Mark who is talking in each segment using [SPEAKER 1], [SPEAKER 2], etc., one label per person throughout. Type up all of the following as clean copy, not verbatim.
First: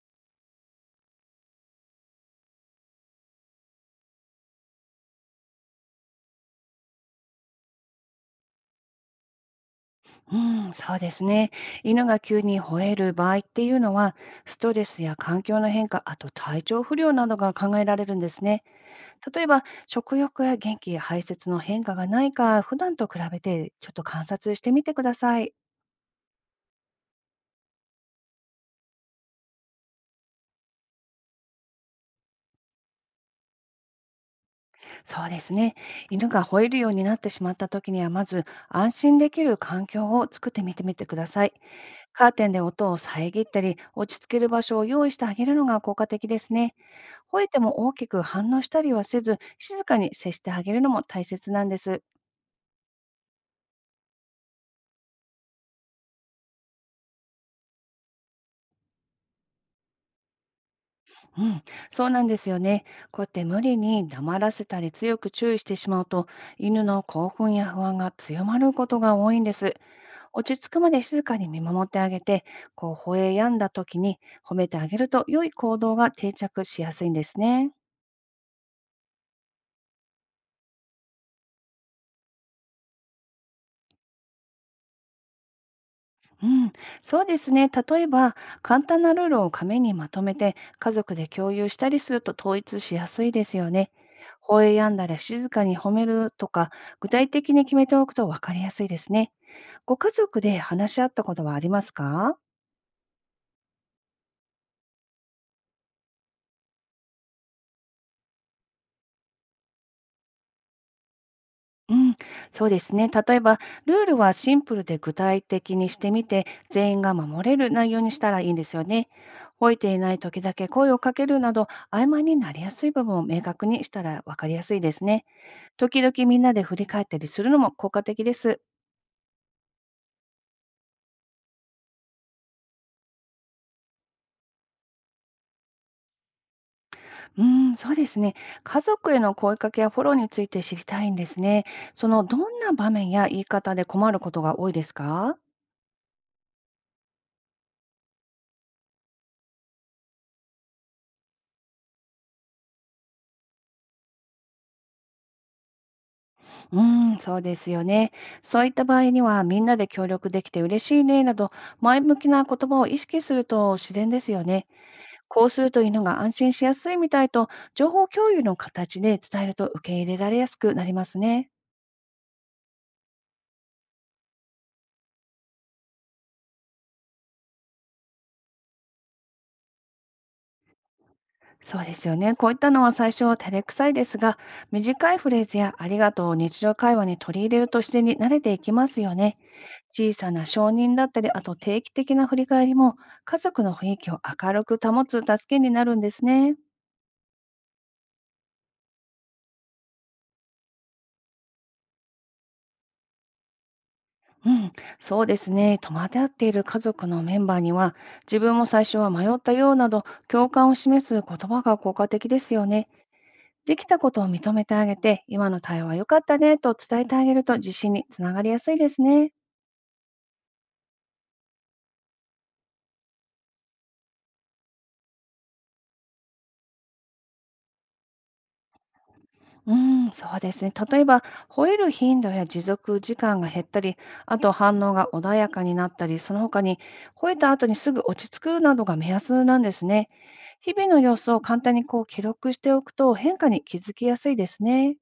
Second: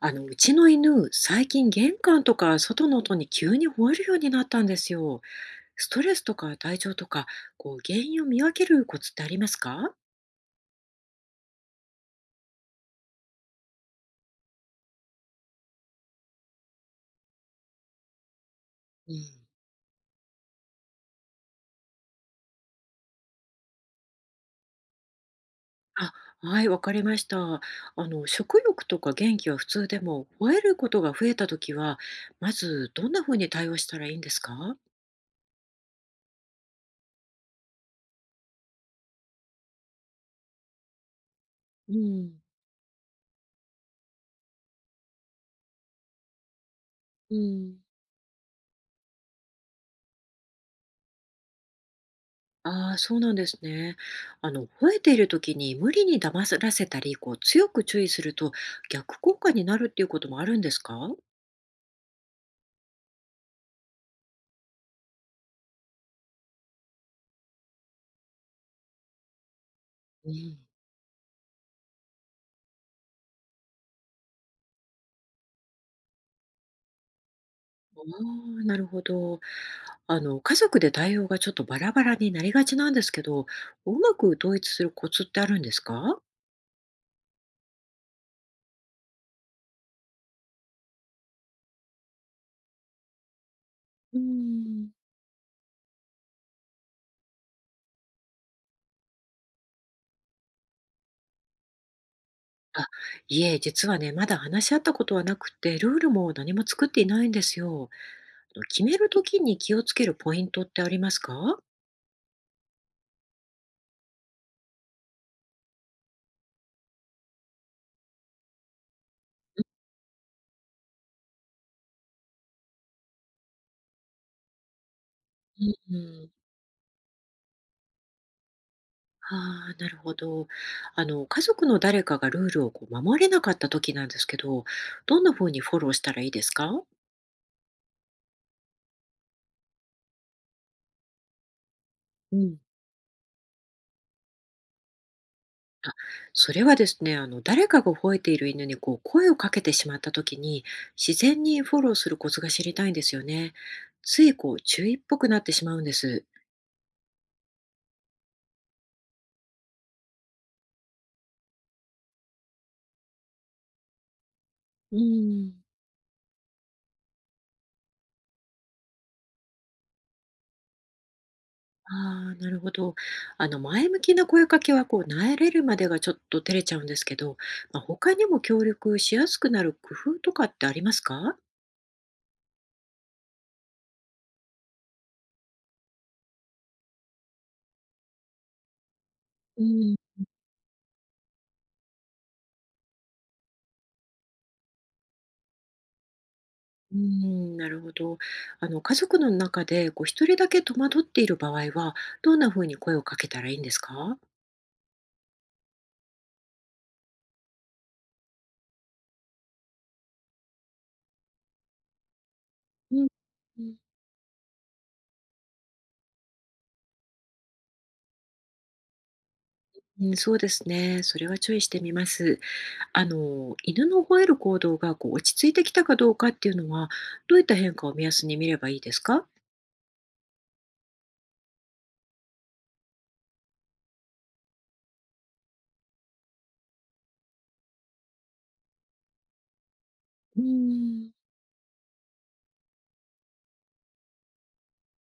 [SPEAKER 1] うちの犬、最近玄関とか外の音に急に吠えるようになったんですよ。ストレスとか体調とか、原因を見分けるコツってありますか？
[SPEAKER 2] うん、そうですね。犬が急に吠える場合っていうのは、ストレスや環境の変化、あと体調不良などが考えられるんですね。
[SPEAKER 1] うん、
[SPEAKER 2] 例えば、食欲や元気、排泄の変化がないか、普段と比べてちょっと観察してみてください。
[SPEAKER 1] あ、はい、わかりました。食欲とか元気は普通でも、吠えることが増えたときは、まずどんなふうに対応したらいいんですか？
[SPEAKER 2] そうですね。犬が吠えるようになってしまった時には、まず安心できる環境を作ってみてください。
[SPEAKER 1] う
[SPEAKER 2] カー
[SPEAKER 1] ん、
[SPEAKER 2] テンで音を遮ったり、落ち着ける場所を用意してあげるのが効果的ですね。
[SPEAKER 1] う
[SPEAKER 2] 吠えて
[SPEAKER 1] ん、
[SPEAKER 2] も大きく反応したりはせず、静かに接してあげるのも大切なんです。
[SPEAKER 1] ああ、そうなんですね。吠えている時に無理に黙らせたり、強く注意すると逆効果になるっていうこともあるんですか？
[SPEAKER 2] うん、そうなんですよね。こうやって無理に黙らせたり強く注意してしまうと、犬の興奮や不安が強まることが多いんです。
[SPEAKER 1] う
[SPEAKER 2] 落
[SPEAKER 1] ん、
[SPEAKER 2] ち着くまで静かに見守ってあげて、こう吠え止んだ時に褒めてあげると良い行動が定着しやすいんですね。
[SPEAKER 1] ああ、なるほど。家族で対応がちょっとバラバラになりがちなんですけど、うまく統一するコツってあるんですか？
[SPEAKER 2] うん、そうですね。例えば、簡単なルールを紙にまとめて、家族で共有したりすると統一しやすいですよね。
[SPEAKER 1] う
[SPEAKER 2] 吠え
[SPEAKER 1] ん。
[SPEAKER 2] やんだら静かに褒めるとか、具体的に決めておくと分かりやすいですね。ご家族で話し合ったことはありますか？
[SPEAKER 1] あ、いえ、実はね、まだ話し合ったことはなくて、ルールも何も作っていないんですよ。決める時に気をつけるポイントってありますか？
[SPEAKER 2] うん、そうですね。例えば、ルールはシンプルで具体的にしてみて、全員が守れる内容にしたらいいんですよね。吠えていない時だけ声をかけるなど、曖昧になりやすい部分を明確にしたら分かりやすいですね。
[SPEAKER 1] う
[SPEAKER 2] 時々
[SPEAKER 1] ん。
[SPEAKER 2] みんなで振り返ったりするのも効果的です。
[SPEAKER 1] ああ、なるほど。家族の誰かがルールを守れなかった時なんですけど、どんな風にフォローしたらいいですか？
[SPEAKER 2] そうですね。家族への声かけやフォローについて知りたいんですね。その
[SPEAKER 1] う
[SPEAKER 2] ど
[SPEAKER 1] ん。
[SPEAKER 2] んな場面や言い方で困ることが多いですか？
[SPEAKER 1] あ、それはですね、誰かが吠えている犬に声をかけてしまった時に、自然にフォローするコツが知りたいんですよね。つい注意っぽくなってしまうんです。
[SPEAKER 2] うーそうですよね。そういった場合には、みんなで協力できて嬉しいねなど、前向きな言葉を意識すると自然ですよね。
[SPEAKER 1] う
[SPEAKER 2] こう
[SPEAKER 1] ん。
[SPEAKER 2] するといいのが安心しやすいみたいと、情報共有の形で伝えると受け入れられやすくなりますね。
[SPEAKER 1] ああ、なるほど。前向きな声かけは慣れるまでがちょっと照れちゃうんですけど、他にも協力しやすくなる工夫とかってありますか？
[SPEAKER 2] そうですよね。こういったのは最初は照れくさいですが、短いフレーズやありがとうを日常会話に取り入れると自然に慣れていきますよね。
[SPEAKER 1] うん。
[SPEAKER 2] 小さな承認だったり、あと定期的な振り返りも家族の雰囲気を明るく保つ助けになるんですね。
[SPEAKER 1] うん、なるほど。家族の中で一人だけ戸惑っている場合は、どんな風に声をかけたらいいんですか？
[SPEAKER 2] うん、そうですね。戸惑っている家族のメンバーには、自分も最初は迷ったようなど、共感を示す言葉が効果的ですよね。
[SPEAKER 1] うん。うん、
[SPEAKER 2] できたことを認めてあげて、今の対応は良かったねと伝えてあげると自信につながりやすいですね。
[SPEAKER 1] そうですね。それは注意してみます。犬の吠える行動が落ち着いてきたかどうかっていうのは、どういった変化を目安に見ればいいですか？
[SPEAKER 2] うん、そうですね。例えば、吠える頻度や持続時間が減ったり、あと反応が穏やかになったり、その他に吠えた後にすぐ落ち着くなどが目安なんですね。
[SPEAKER 1] う
[SPEAKER 2] 日々の
[SPEAKER 1] ーん、
[SPEAKER 2] 様子を簡単にこう記録しておくと変化に気づきやすいですね。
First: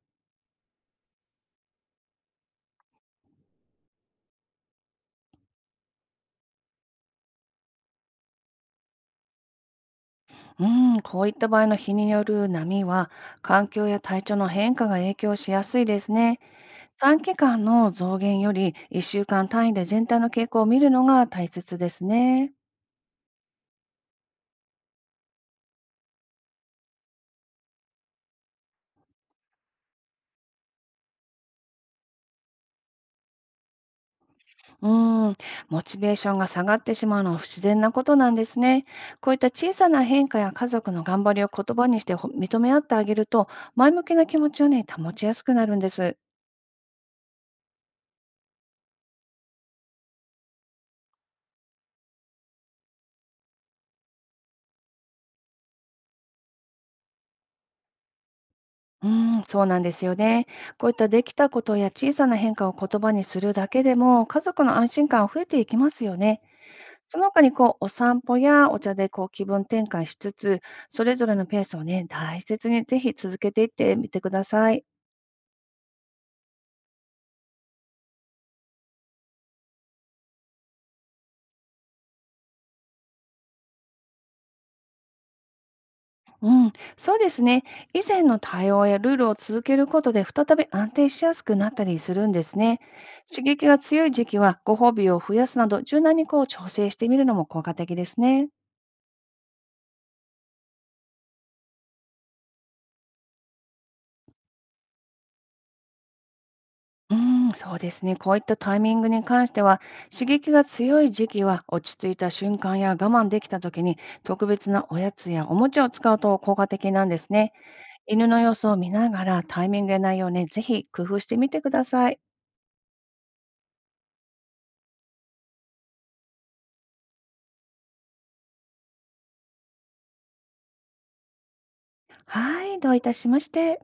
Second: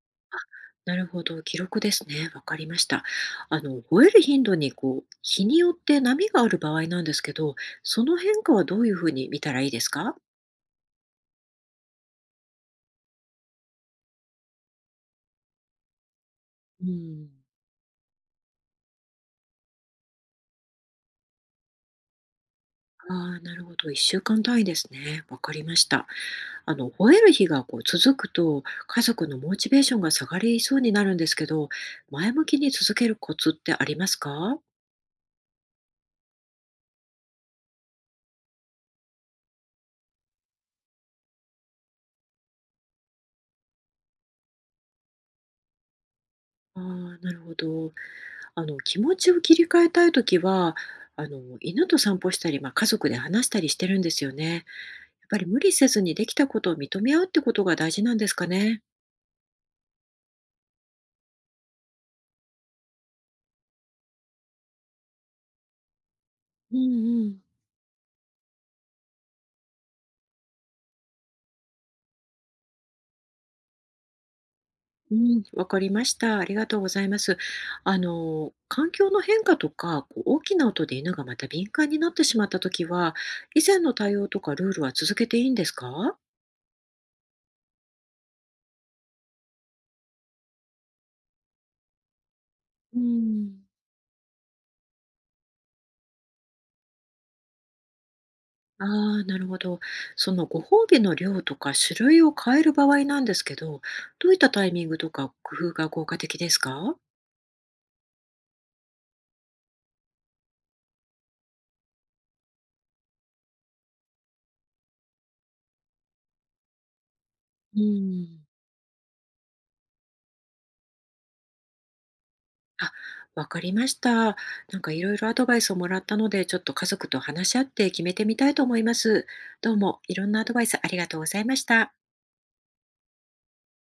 [SPEAKER 1] なるほど、記録ですね。わかりました。吠える頻度に日によって波がある場合なんですけど、その変化はどういうふうに見たらいいですか？
[SPEAKER 2] うん、こういった場合の日による波は、環境や体調の変化が影響しやすいですね。
[SPEAKER 1] う
[SPEAKER 2] 短
[SPEAKER 1] ん。
[SPEAKER 2] 期間の増減より1週間単位で全体の傾向を見るのが大切ですね。
[SPEAKER 1] ああ、なるほど。1週間単位ですね。わかりました。吠える日が続くと、家族のモチベーションが下がりそうになるんですけど、前向きに続けるコツってありますか？
[SPEAKER 2] うーん、モチベーションが下がってしまうのは不自然なことなんですね。こういった小さな変化や家族の頑張りを言葉にしてほ認め合ってあげると、前向きな気持ちをね、保ちやすくなるんです。
[SPEAKER 1] ああ、なるほど。気持ちを切り替えたいときは、犬と散歩したり、家族で話したりしてるんですよね。やっぱり無理せずにできたことを認め合うってことが大事なんですかね。
[SPEAKER 2] うーそうなんですよね。こういったできたことや小さな変化を言葉にするだけでも、家族の安心感は増えていきますよね。
[SPEAKER 1] う
[SPEAKER 2] そ
[SPEAKER 1] んう
[SPEAKER 2] の
[SPEAKER 1] ん。
[SPEAKER 2] 他にこう、お散歩やお茶でこう気分転換しつつ、それぞれのペースをね、大切にぜひ続けていってみてください。
[SPEAKER 1] うん、わかりました。ありがとうございます。環境の変化とか、大きな音で犬がまた敏感になってしまったときは、以前の対応とかルールは続けていいんですか？
[SPEAKER 2] うん、そうですね。以前の対応やルールを続けることで再び安定しやすくなったりするんですね。
[SPEAKER 1] う
[SPEAKER 2] 刺
[SPEAKER 1] ん、
[SPEAKER 2] 激が強い時期はご褒美を増やすなど柔軟にこう調整してみるのも効果的ですね。
[SPEAKER 1] ああ、なるほど。そのご褒美の量とか種類を変える場合なんですけど、どういったタイミングとか工夫が効果的ですか？
[SPEAKER 2] うん、そうですね。こういったタイミングに関しては、刺激が強い時期は落ち着いた瞬間や我慢できた時に特別なおやつやおもちゃを使うと効果的なんですね。
[SPEAKER 1] う
[SPEAKER 2] 犬の
[SPEAKER 1] ん。
[SPEAKER 2] 様子を見ながらタイミングや内容をね、ぜひ工夫してみてください。
[SPEAKER 1] あ、わかりました。なんかいろいろアドバイスをもらったので、ちょっと家族と話し合って決めてみたいと思います。どうもいろんなアドバイスありがとうございました。
[SPEAKER 2] はい、どういたしまして。